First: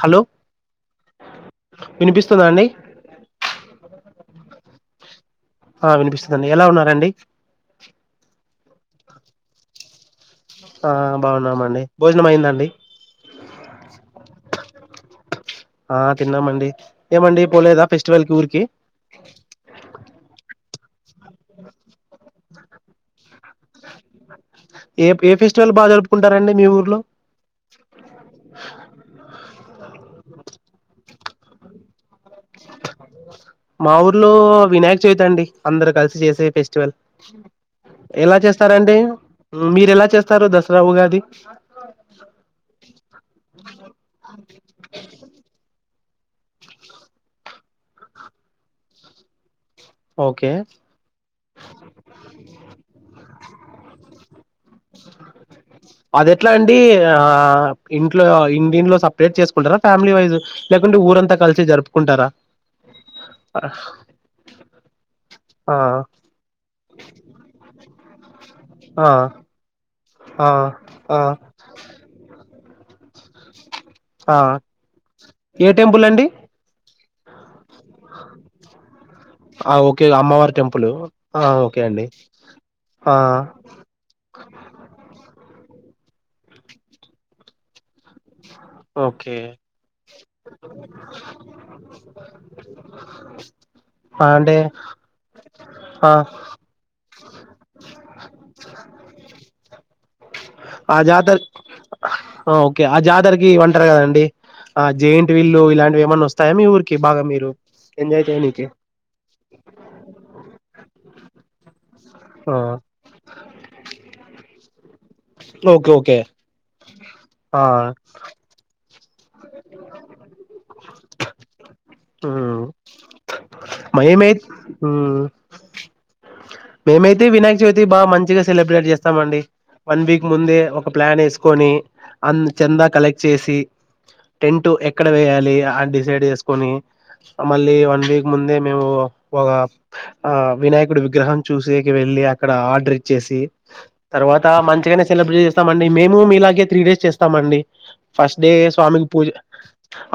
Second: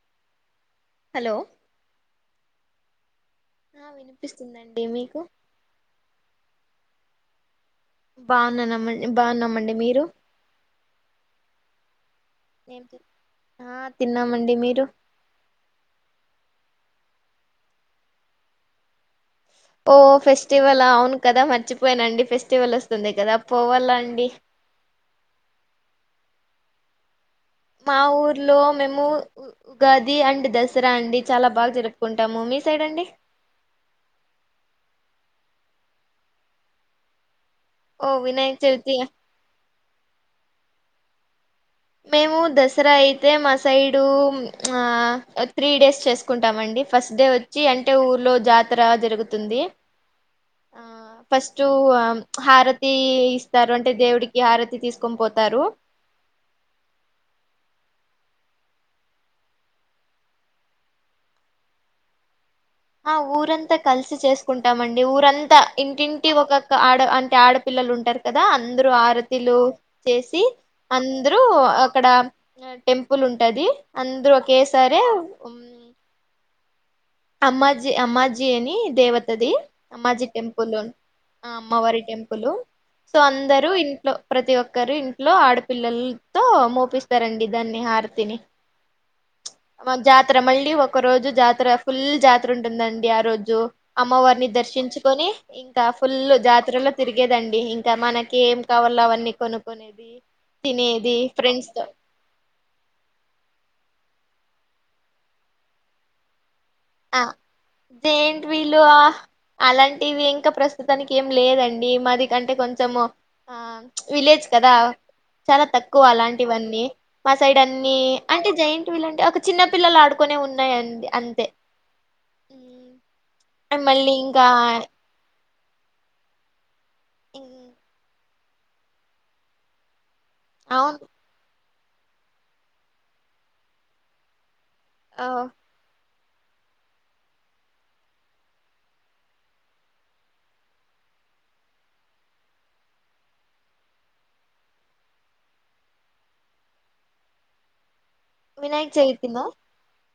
Hello hello వినిపిస్తుందండి ఆ వినిపిస్తుందండి మీకు ఆ వినిపిస్తుందండి ఎలా ఉన్నారండి బాగున్నామ్మండి బాగున్నామండి మీరు ఆ బాగున్నామండి భోజనం అయిందండి ఏం ఆ తిన్నామండి మీరు ఆ తిన్నామండి ఏమండి పోలేద ఫెస్టివల్ కి ఊరికి ఓ ఫెస్టివల్ అవును కదా మర్చిపోయానండి ఫెస్టి ళ్ల వస్తుంది కదా పోవాలండి ఏ ఏ ఫెస్టివల్ బా జరుపుకుంటారండి మీ ఊర్లో మా ఊర్లో మేము ఉగాది అండ్ దసరా అండి చాలా బాగా జరుపుకున్ మా ఊర్లో వినాయక్ చేత అండి అందరుూ కలిసి చేసే ఫెస్టివల్ ఓ ఎలా వినాయక చవితి చేస్తారండి మీరు ఎలా చేస్తారు దశ రావుగాది మేము దసరా అయితే మా సైడు త్రీ డేస్ చేసుకుంటామండి ఫస్ట్ డే వచ్చి అంటే ఊర్లో జాతర జరుగుతుంది ఓకే ఆ ఫస్ట్ హారతి ఇస్తారు అంటే దేవుడికి హారతి తీసుకొని పోతారు అది ఎట్లా అండి ఆ ఇంట్లో ఇంటింట్లో సపరేట్ చేసుకుంటారా ఫ్యామిలీ వైజ లేకుంటే ఊరంతా కలిసి జరుపుకుంటారా ఆ ఊరంతా కలిసి చేసుకుంటామండి ఊరంతా ఆ ఇంటింటి ఒక్క ఆడ అంటే ఆడపిల్ల వాళ్ళు ఉంటర కదా అందరు ఆ ఆరతిలు చేసి ఆ ఆ అందరూ అక్కడ టెంపుల్ ఉంటది అందరు ఆ ఒకేసరే ఏ టెంపుల్ అండి అమ్మా అమ్మాజీ అని దేవతది ఆ ఓకే అమ్మాజీ అమ్మవారి టెంపుల్ ఆ ఓకే అమ్మవారి అండి టెంపుల్ ఆ సో అందరు ఇంట్లో ప్రతి ఒక్కరు ఇంట్లో ఆడ పిల్లలతో మోపిస్తారండి దాన్ని హరతిని ఓకే ఒక రోజు జాతర ఫుల్ జాతర ఉంటుందండి ఆ రోజు ఆ! అమ్మవారిని అంటే దర్శించుకొని ఇంకా ఆ ఫుల్ జాతరలో తిరిగేదండి ఇంకా మనకి ఏం కావాలో అవన్నీ కొనుకునేది ఆ తినేది జాతర ఫ్రెండ్స్ తో ఆ! ఓకే ఆ జాతరకి ఇవ్వంటారు కదండి ఆ జయింటి వీళ్లు ఇలాంటివి ఏమన్నా వస్తాయా మీఊ ఆ జెయింట్ వీలు అలాంటివి ఇంకా ప్రస్తుతానికి ఏం లేదండి మాది కంటే ఆ కొంచెం ఆ విలేజ్ కదా చాలా ఓకే తక్కువ ఓకే అలాంటివన్నీ మా సైడ్ ఆ అన్ని అంటే జైట్ వీళ్ళంటే ఒక చిన్న పిల్లలు ఆడుకునే ఉన్నాయిడి అంతే ఉమ్, మళ్ళీ మహమ ఇంకా మేమైతే వినాయక్ ఇం- చవితి బాగా మంచిగా సెలబ్రేట్ చేస్తామండి వన్ వీక్ ముందే ఒక అవును ప్లాన్ వేసుకొని అ చందా కలెక్ట్ చేసి టెంట్ ఎక్కడ ఆ వయాలి అని డిసైడ్ చే కని మళ్ళీ వన్ వీక్ ముందే మేము ఒక ఆ వినాయకుడు విగ్రహం చూసేకి వెళ్ళి అక్కడ ఆర్డర్ ఇచ్చేసి, తర్వాత మంచిగానే సెలబ్రేట్ చేస్తామండి మేము మీలాగే త్రీ డేస్ చేస్తాం అండి. ఫస్ట్ డే వినాయక స్వామికి పూజ చవితినా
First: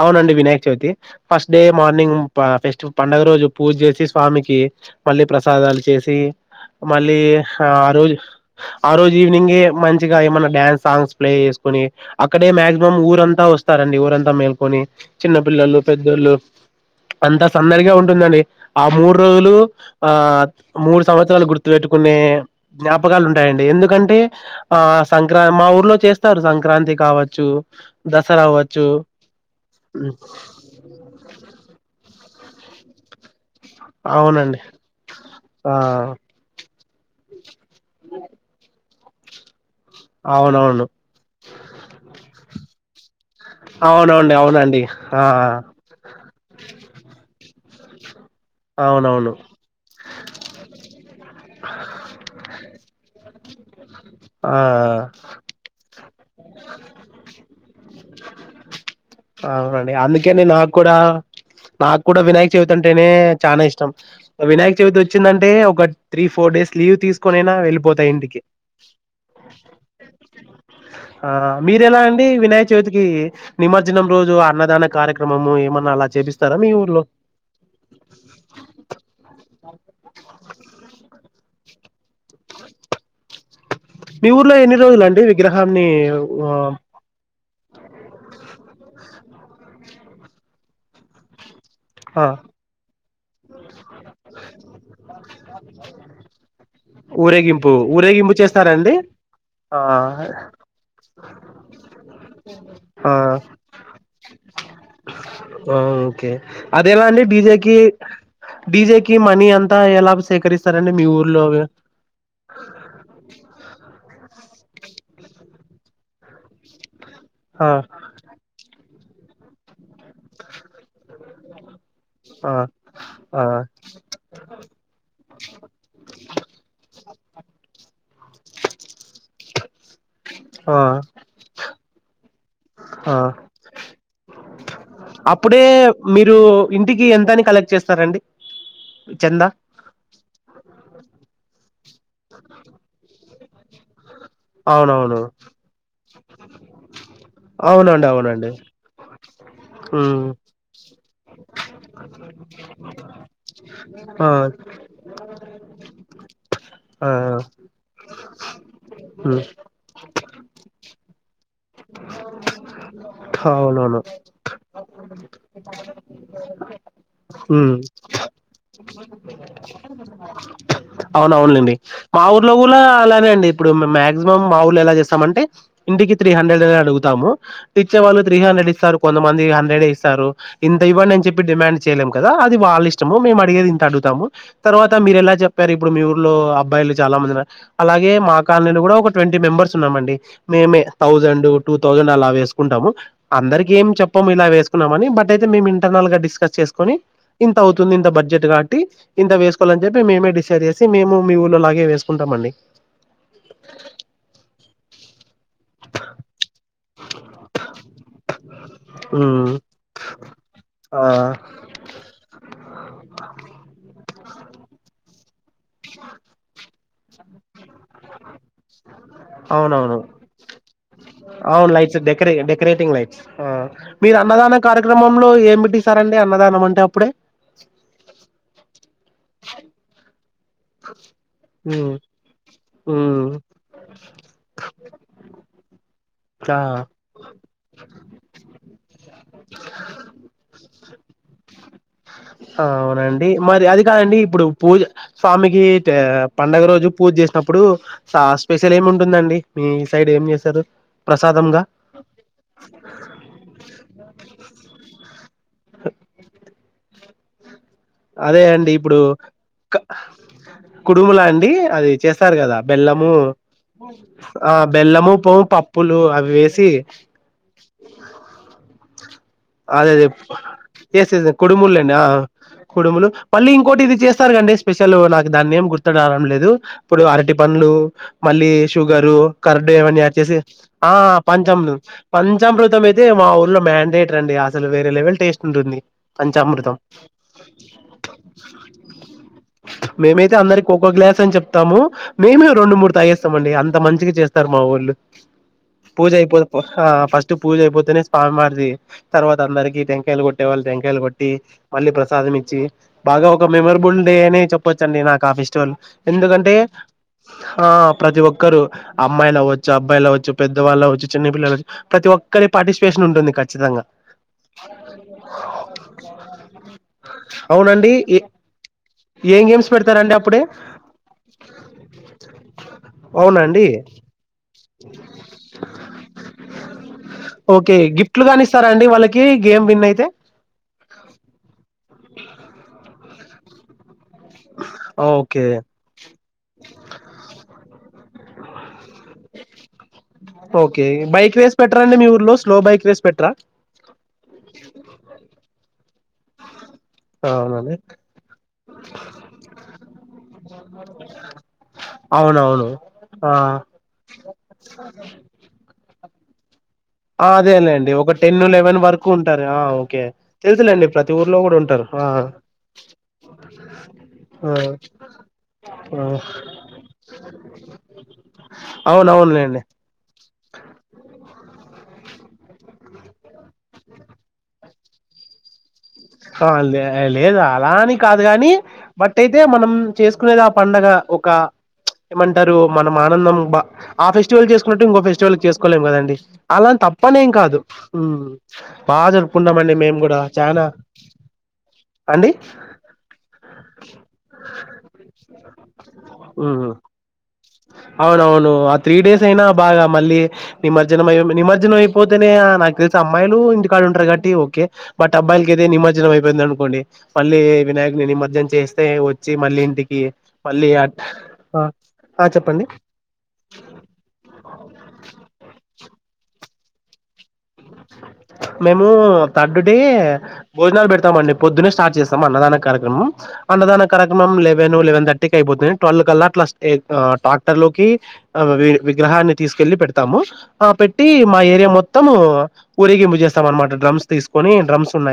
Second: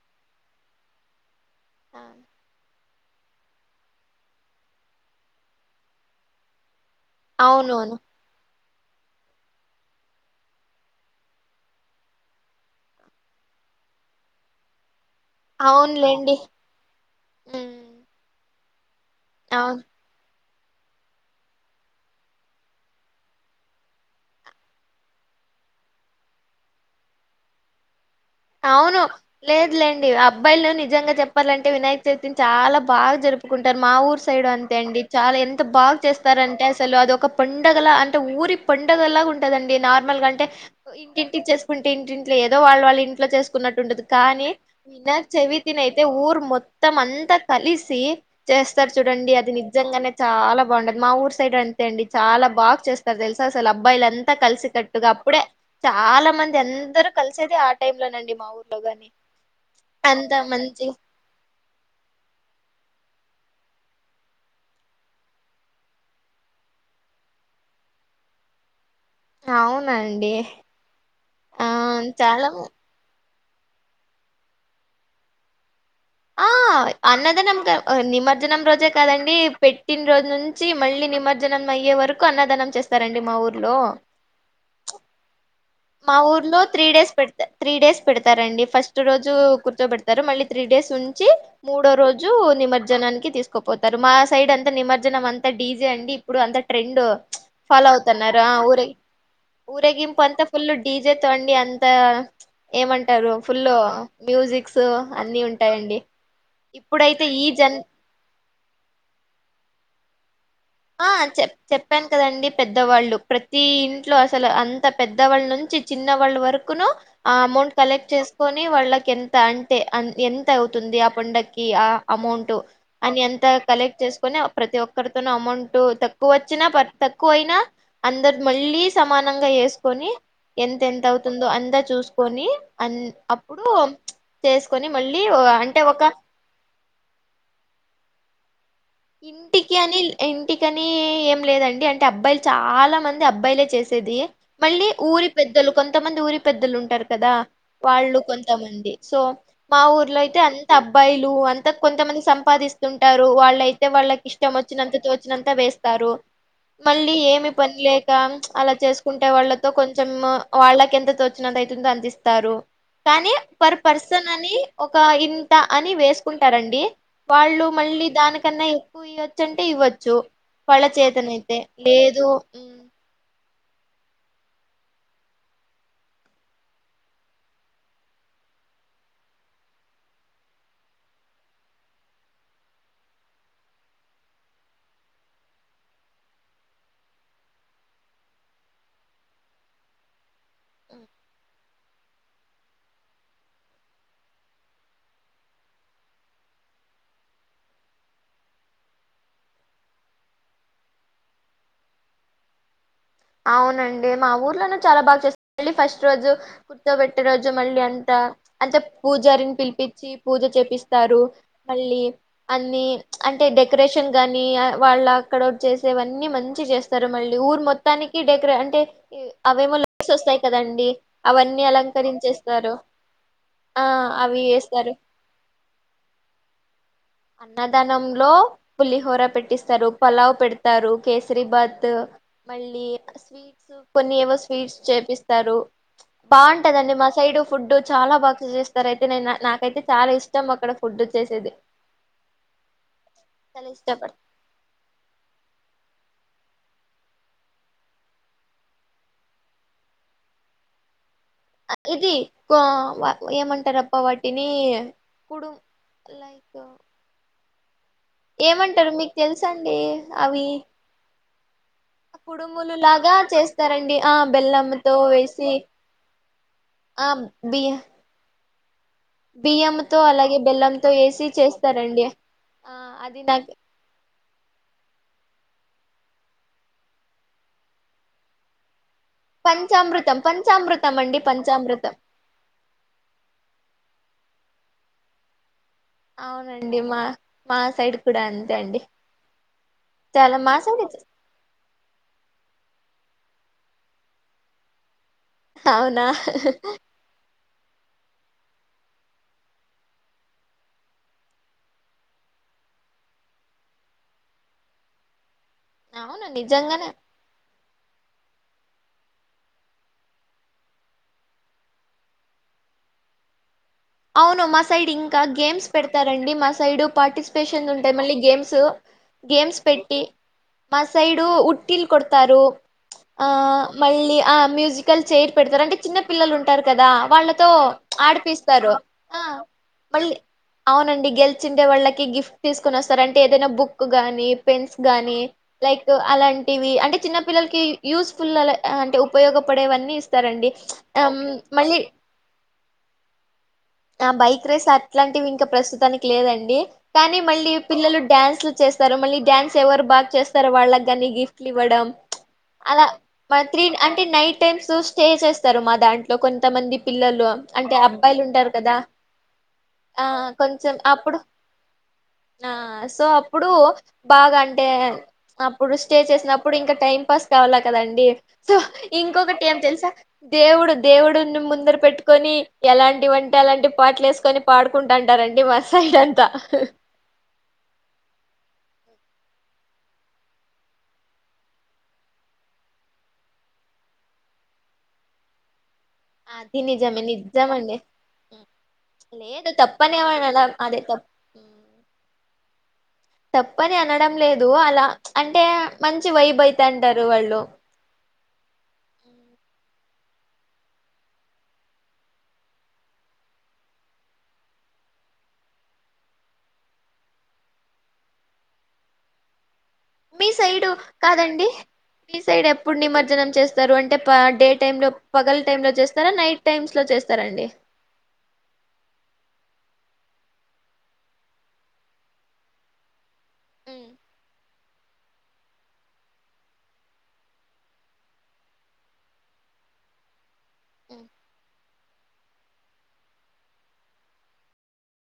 అవునండి Vinayak Chavithi first day morning పా ఫెస్టివ్ పండుగ రోజు పూజ్ చేసి స్వామికి మళ్ళీ ప్రసాదాలు చేస్ తీ మళ్ళీ ఆ అవునవును రోజు ఆ రోజు ఈవినింగే మంచిగా ఏమన్నా డ్యాన్స్ సాంగ్స్ ప్లే చేసుకొని, అక్కడే మాక్సిమం ఊరంతా వస్తారండి ఊరంతా మేల్కొని. చిన్న పిల్లలు పెద్దోళ్ళు, అవునులేండి అంతా ఉమ్, సందడిగా ఉంటుందండి. ఆ మూడు రోజులు అవును ఆ మూడు సంవత్సరాలు గుర్తుపెట్టుకునే జ్ఞాపకాలు ఉంటాయండి. ఎందుకంటే ఆ సంక్రా ఏమో మా ఊర్లో చేస్తారు సంక్రాంతి కావచ్చు దసరా అవ్వచ్చు అవును లేదులేండి ఉమ్, అబ్బాయిలు నిజంగా చెప్పాలంటే వినాయక్ చవితి చాలా బాగా జార్ప్ ఒప్పుకుంటారు మా ఊరు సైడ్ అవునండి అంతే అండి, చాలా ఎంత ఆ బాగు చేస్తారంటే అసలు అద ఒక పండుగల అంటే ఊరి పాన్ పండగలా ఉంటదండి. దే నార్మల్గా గాంటే అవునవును ఇంటింటి చేసుకుంటే ఇంటింటిట్లో ఏదో వాళ్ళ వాళ్ళ ఇన్ చేసుకున్నట్టుంటదు అవునవుండి కానీ అవునండి ఆ వినాయక్ చవితినీ అయితే ఊరు మొత్తం అన్ అంత కలిసి చేస్తారు చూడండి అవునవును అది నిజంగానే చాలా బాగుండది. మా ఊరు సైడ్ అంతే అండి చాలా బాగా చేస్తారు టేల్స్ [unintelligible] వళ్ళంతా అంతా ఆ కలిసి కట్టుగా అప్పుడే చాలా మంది అందరుూ కలిసేది టై లోనండి మా ఊర్లో గాని అవునండి అంత అందుకని నాకు మంచి కూడా, నాకు కూడా వినాయక చవితంటే అంటేనే చాలా ఇష్టం వినాయక చవితి వచ్చిందంటే ఒక త్రీ ఫోర్ డేస్ లీవ్ తీసుకొనేనా వెళ్ళిపోత ఇంటికి అవునండి ఆ మీర్ ఎలా అండి చాలా వినయ్ చవితికి నిమ దినం రోజు అన్నదాన కార్యక్రమము ఏమన్నా అలా ఆ చేపిస్తారా మీ ఊర్లో అన్నదనం క నిమజ్జనం రోజే కదండి పెట్టిన రోజు నున్ చి మళ్ళీ నిమజ్జనం అయే వరకు అన్నదనం చేస్తారండి మా ఊర్ మీ ఊర్లో ఎన్ని రోజులు అండి విగ్ర మా ఊర్లో త్రీ డేస్ పెడితే త్రీ డేస్ పెడతారండి ఫస్ట్ రోజు కూర్చ పెడతారు మళ్ళీ త్రీ డేస్ ఉంచి మూడో ఆ రోజు నిమజ్జనాన్ తీసుకు పోతారు. మా సైడ్ అంత నిమరజ్జనం అంత డీజె అండి. ఇప్పుడు అంత ట్రెండ్ ఊరేగింపు ఫాలో ఊరేగింపు అవుతున్నారు. ఆ ఊరే చేస్తారండి ఆ ఊరేగింపు అంత డీజే తోండి అంత ఏమంటారు. ఫుల్ మ్యూజిక్ ఆ ఓకే అద ఎలాండి. ఇప్పుడైతే ఈ జన్ డిజెకి డిజెకిి మనీ అంతా ఎలా సేకరిస్ ఆ చెప్ చెప్పాను కదండి. పెద్దవాళ్ళు ప్రతి ఇంట్లో అస్ అసలు అంత పెద్దవాళ్ళ నుంచి చిన్న వాళ్ళ వరకును ఆ అమౌంట్ కలెక్ట్ చేసుకొని వాళ్ళకి ఎంత అంటే ఎంత అవుతుంది ఆ పండక్కి ఆ అమౌంట్ ఆ అని ఆ ఎంత కలెక్ట్ చేసుకుని, ప్రతి ఒక్కరితోనూ అమౌంట్ తక్కువ వచ్చినా పర్ తక్కువైనా అందరు మళ్ళీ సమానంగా వేసుకొని ఆ ఎంత ఎంత అవుతుందో, అంతా చూసుకొని అన్ ఆ అప్పుడు చేసుకొని మళ్ళీ అప్పుడే అంటే ఒక మీరు ఇంటికి ఎంతని కలెక్ట్ చేస్తారండి చందా ఇంటికి అని ఇంటికని ఏం లేదండి. అంటే అబ్బాయిలు చాలా మంది అది అబ్బాయిలే చేసేది. మళ్ళీ అవునవును ఊరి పెద్దలు కొంతమంది ఊరి పెద్దలు ఉంటారు. కదా అవునండి వాళ్ళు అవునండి కొంతమంది సో మా ఊర్లో ఉమ్ అయితే అంత అబ్బాయిలు అంత కొంతమంది సంపాదిస్తుంటరు. వాళ్ళయి వాళ్ళకి ఆ ఇష్టం వొచ్చినంత తోచినంత వేస్తారు. ఆ ఆ, మళ్ళీ ఏమి పని లేక అలా చేసుకుంటే ఉమ్, కొంచము వాళ్ళకి ఎంత తోచి [unintelligible] అందిస్తారు. కానీ పర్ అవునవును పర్సన్ అని ఒక ఇంత అని వేసుకుంటారండి. వాళ్ళు ఉమ్, మళ్ళీ దాని వాళ్ళ అవును చేతనైతే అవునులేండి. మా లేదు ఊర్లో కూడా హ్మ్. అలానే అండి ఇప్పుడు మాక్సిమం మా ఊర్లో ఎలా చేస్తామంటే ఇంటికి త్రీ హండ్రెడ్ అడుగుతాము. ఇచ్చే వాళ్ళు త్రీ హండ్రెడ్ ఇస్తారు కొంతమంది హండ్రెడే ఇస్తారు. ఇంత ఇవ్వండి అని చెప్పి డిమాండ్ చేయలేము. కదా అది వాళ్ళు ఇష్టము. మేము అడిగేది ఇంత అడుతాము. తర్వాత మీరు ఎలా చెప్పారు ఇప్పుడు మీ ఊర్లో అబ్బాయిలు చాలా మందిన్నారు. అలాగే మా కాలనీలు కూడా ఒక ట్వంటీ మెంబర్స్ ఉన్నామండి. మేమే తౌసండు టూ థౌజండ్ అలా వేసుకుంటాము. అందరికి ఏం చెప్పము ఇలా వేసుకున్నామని, బట్ అయితే మేము ఇంటర్నల్ గా డిస్కస్ చేసుకొని ఇంత అవుతుంది. ఇంత బడ్జెట్ కాబట్టి ఇంత వేసుకోవాలని చెప్పి మేమే డిసైడ్ చేసి మేము మీ ఊళ్ళోలాగే వేసుకుంటామండి. అవునండి. మా ఊర్లోనే చాలా బాగ చేస్ మళ్ళీ ఫస్ట్ రోజు కూర్చోపెట్టే రోజు మళ్ళీ అంతా అంటె ఉమ్ పూజారిని పిలిపించి పూజ ఆ చేపిస్తారు. మళ్ళీ అన్ని అంటే డెకరేషన్ దాన్నీ వాళ్లా [unintelligible] చేసేవన్నీ మంచి చేస్ సరే మళ్ళీ ఊరు మొ అవునవును లైట్స్ వస్తాయి కదండి అవన్నీ అవును లైట్స్ డెకరే అలంకరించేస్తారు డెకరేటింగ్ లైట్స్ ఆ మీరు అవి అన్నదానం వేస్తారు కార్యక్రమంలో ఏమిట్టిస్తారండి. అన్నదానం అంటే అప్పుడే అన్నదానంలో పులిహోర పెట్టిస్తారు. ప లౌప్ పెడ్ తారు కేసరి బాత్ ఉమ్ మల్ ల్లీ ఉమ్ స్వీట్సు కొన్ని ఏవో స్వీట్స్ చేపిస్తారు. ఆ బాంటదండి మా సైడు ఫుడ్డు చాలా బాగా [unintelligible] స్తారు అయితే నేను నాకైతే చాలా ఇష్టం అక్కడ ఫుడ్డు చేసేది. ఔనండి మరి చాలా అది కాదండి ఇష్టపడతా ఇప్పుడు పూజ స్వామికి టె. పండగ రోజు పూజ్ జేస్నప్పుడు స స్పెషలేముంటుందండి మీ సైడ్ ఏం చేశారు. అ ఇది కోవా ఏమంటారప్ప వాటిని కుడుమ్. లైక్ అదే అండి ఏమంటారు ఇప్పుడు మీకు తెలుస క్ అండి అవి కుడుములా. డి అది చేస్తార్ కదా కుడుములు బెల్లము లాగా చేస్తారండి ఆ బెల్లంతో బెల్లము పొవ్ వేసి పప్పులు అవి వేసి. ఆ బియ్య బియ్యంతో అదేదే అలాగే బెల్లంతో వేసి ఏసేదే కుడుముల్లేండి చేస్తారండి ఆ ఆ కుడుములు అది మళ్ళి నాకు ఇంకోటిది చేస్తారు కండి స్పెషల్ నాక్. దాన్నేమ్ గుర్తుడాడమ్ లేదు ఇప్పుడు అరటి పండ్లు మళ్ళీ. టుగరు కర్డు ఏవన్నీ యాడ్ పంచామృతం చేసి ఆ పంచామృతం అండి పంచామృం పంచామృతం పంచామృతంయితే మా ఊర్లో మ్యాండేట్. ట్రండి అసలు వేరే లెవెల్ టేస్టుంటుంది. పంచామృతం అవునండి మా మా సైడ్ కూడా అంతే అండి మేమైతే చాలా మా అందరికొకొ సైడ్ గ్లాసని చెప్తాము మేమే రెండు మూడ్ తాగేస్. ఇస్తమండి అంత మంచికి చేస్తారు మా వోళ్ళు. అవునా పూజయిపో పో హ పస్టు పస్ట్ పూజయిపోతేనే స్పాన్ మారిది. తర్వాతందరికి టెంకాయల్ గొట్టే వాళ్ళ్ టెంకాయలు గొట్టి మళ్ళీ ప్రసాదమిచ్చి బాగా ఒక మెమరబుల్ డే అని చెప్పొచ్చండి నాకాఫె. అవును ఎందుకంటే నిజంగానే ఆ ప్రతి ఒ. ఒక్కరు అమ్మాయిలవ్వొచ్చు అబాయిలవ్వొచ్చు పెద్దవాళ్ళువ్వచ్చు చిన్న పిల్లలు ప్రతి ఒక్కరి పార్టిసిపేషనుంటుంది ఖచ్చితంగ. అవును మా సైడ్ ఇంక గేమ్స్ పెడతారండి మా సైడు పార్టిసిపేషన్ అవునండి ఉంటాయ్ మళ్ళీ ఏ గేమ్స్. ఏం గేమ్స్ పెట్టి పెడతారండి అప్పుడే మా సైడు ఉట్టిల్ కొడతారు ఆ అవునండి మళ్ళీ అ. కల్ చెయ్ర్ పెడతారు అంటే చిన్న పిల్లలుంటరు కదా వాళ్ళతో ఓకే గిఫ్ట్లు కాని ఇస్తారా ఆడిపిస్తారు. అండి ఆ వాళ్ళకి గేమ్ విన్ అయితే మళ్ళీ అవునండి గెల్చిండే వాళ్ళకి గిఫ్ట్ తీస్కొనొస్తార్ అంటే ఏదైనా బుక్. గాని పెన్స్ గాని ఓకే లైక్ అలాంటివి అంటే చిన్న పిల్లలకి యూజ్. ఫుల్ అలా ఓకే అమ్, బైక్ రేస్ మళ్ళీ పెట్ట్రాండి మీ ఊర్లో స్లో బైక్ రేస్ పెట్ట్రా. ఆ బైక్ రేస్ అట్లాంటివి ఇంకా ప్రస్తుతానికి లేదండి కానీ మళ్ళీ అవునండి పిల్లలు డ్యాన్స్లు చేస్తారు మళ్ళీ డ్యాన్స్ ఎవరు బాగా చేస్తారు వాళ్ళకి కాని గిఫ్ట్లు ఇవ్వడం అవునవును అలా ఆ మ త్రీ అంటే నైట్ టైమ్స్ స్టే చేస్తారు మా దాంట్లో లో కొంత మంది పిల్లలు ఆ అంటే అదేలేండి ఒక అబ్బాయిలు టెన్ ఉంటారు కదా లెవెన్ వరకు ఉంటారు ఓకే ఆ కొంచెం తెలుసులేండి ప్రతి అప్పుడు ఊర్లో కూడా ఉంటారు ఆ సో అప్పుడు బాగా ఆ అంటే అప్పుడు స్టే ఆ చేసినప్పుడు ఇంకా టైం పాస్ కావాలా కదాండి సో ఇంకొకటి ఏం అవునవునులేండి తెలుసా దేవుడు దేవుడుని ముందర పెట్టుకొని ఎలాంటివంటి ఎలాంటి పాటలు యేసుకొని పాడుకుంటు అంటారండి అ లేదు అలా అని కాదు గాని బట్ అయితే మనం చేసుకునేది ఆ పంండగ ఒక ఏమంటారు మనం ఆనందం బా ఆ ఫెస్టివల్ జేసుకున్నట్టు ఇంకో ఫెస్టివల్ చేసుకు కోలేం కదండి అది అలా నిజమే తప్పనేం కాదు నిజమండి హ్మ్. బాగా లేదు జరుపుకుంటామ అండి తప్పని మేము కూడా ఏమనడం చనాా అదే తప్ తప్పని అనడం లేదు అలా అంటే మంచి వైబ్ అయితంటారు వాళ్ళు అవున అవును ఆ త్రీ డేస్ అయినా బాగా మళ్ళీ నిమజ్జనం అయి నిమజ్జనం అయిపోతేనే నాగ్దెలిసి అమ్మాయిలు ఇంటికాడు ఉంటారు కాబట్టి ఓకే బట్ అబ్బాయికికైతే నిమజ్జనం అయిపోయింది అనుకోండి మళ్ళీ వినాయక్ని నిమజ్జం చేస్తే వచ్చి మళ్ళీ ఎకి మీ సైడు పల్లి ఆట్ కాదండి మీ సైడ్ ఎప్పుడు నిమజ్జనం చేస్తారు అంటే డే టై లో పగల టై లో చేస్తారా నైట్ టైమ్స్ లో చేస్తారండి మేము థర్డ్ డే భోజనాలు పెడతామండి పొద్దునే స్టార్ట్ చేస్తాం అన్నదానం కార్యక్రమం అన్నదాన ఉమ్ కార్యక్రమం లే లెవెన్ లెవెన్ థర్టీ క అయిపోతుంది ట్వెల్వ్ కల్లా అట్లా ట్రాక్టర్ లోకి విగ్రహాన్ని తీసుకెల్లి పెడతాము ఆ ఉమ్ పెట్టి మా ఏరియా మొ తము ఊరిగింపు జేస్తాం మనమాట డ్రమ్స్ తీసుకొని డ్రమ్స్ ఉన్నాయి